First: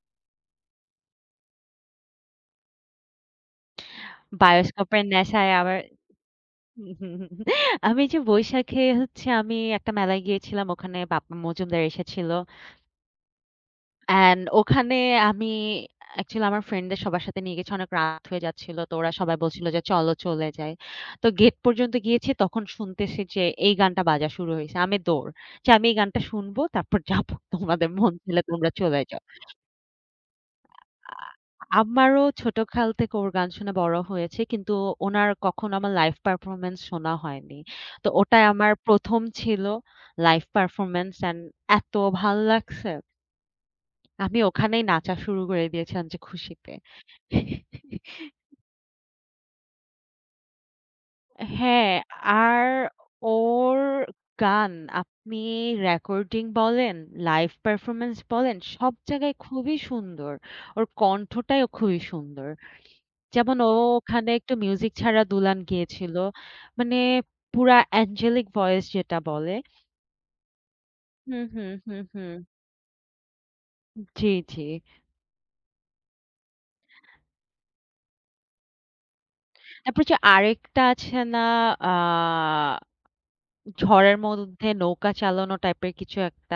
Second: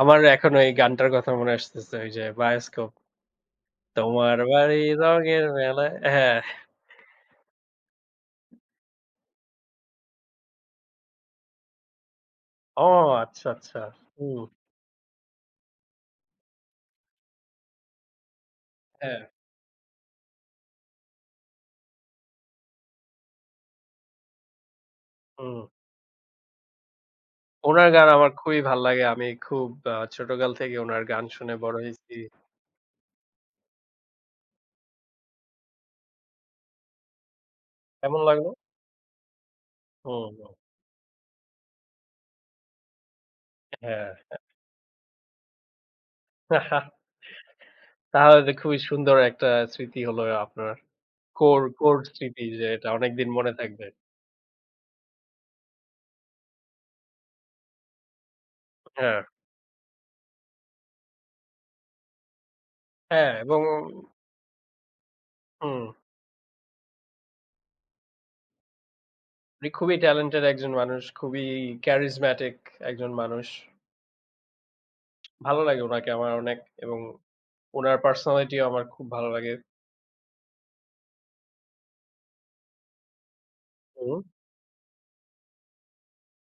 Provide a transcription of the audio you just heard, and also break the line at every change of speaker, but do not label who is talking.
আমার এখনো এই গানটার কথা মনে আসতেছে ঐ যে 'বায়োস্কোপ।' তোমার বাড়ি
'বায়োস্কোপের
রঙের
নেশায় আমায়'
মেলায় হ্যাঁ।
আমি যে বৈশাখে হচ্ছে আমি একটা মেলায় গিয়েছিলাম, ওখানে বাপ্পা মজুমদার এসেছিল।
ও আচ্ছা, আচ্ছা। হুম।
অ্যান্ড ওখানে আমি অ্যাকচুয়ালি আমার ফ্রেন্ডদের সবার সাথে নিয়ে গেছি অনেক রাত হয়ে যাচ্ছিল তো ওরা
হ্যাঁ।
সবাই বলছিল যে, "চল, চলে যাই।" তো গেট পর্যন্ত গিয়েছি তখন শুনতেছি যে এই গানটা বাজা শুরু হইছে, আমি দৌড়।
হুম।
যে, "আমি এই গানটা শুনবো তারপর যাব,
উনার
তোমাদের
গান
মন
আমার
চাইলে
খুবই
তোমরা
ভাল
চলে
লাগে,
যাও।"
আমি খুব আ ছোটকাল থেকে উনার
আ
গান
আ
শুনে বড় হইছি।
আমারও ছোটকাল থেকে ওর গান শুনে বড় হয়েছি, কিন্তু ওনার কখনো আমার লাইভ পারফরম্যান্স শোনা হয়নি। তো
কেমন
ওটাই
লাগলো?
আমার ১ম ছিল
হু,
লাইভ
হু।
পারফরম্যান্স অ্যান্ড এতো ভাল লাগছে
হ্যাঁ,
আমি
হ্যাঁ।
ওখানেই নাচা শুরু করে দিয়েছিলাম যে খুশিতে।
তাহলে তো খুবই সুন্দর একটা স্মৃতি হলো আপনার। কোর,
হ্যাঁ,
কোর স্মৃতি
আর
যেইটা অনেকদিন মনে
ওর
থাকবে।
গান আপনি রেকর্ডিং বলেন, লাইভ পারফরম্যান্স বলেন সব
হ্যাঁ।
জায়গায় খুবই সুন্দর, ওর কণ্ঠটাই অ খুবই সুন্দর।
হ্যাঁ,
যেমন
এবং
ও ওখানে একটু মিউজিক ছাড়া দুলাইন
হুম।
গিয়েছিল, মানে পুরা অ্যাঞ্জেলিক ভয়েস যেটা বলে।
উনি খুবই টেলেন্টেড একজন মানুষ,
হুম,
খুবই
হুম, হুম, হুম।
ক্যারিসম্যাটিক একজন মানুষ।
জ্বি, জ্বি।
ভালো লাগে ওনাকে আমার অনেক এবং উনার পার্সোনালিটিও আমার খুব ভালো লাগে।
এরপর হচ্ছে আরেকটা আছে না আ ঝড়ের
হুম।
মধ্যে নৌকা চালানো টাইপের কিছু একটা।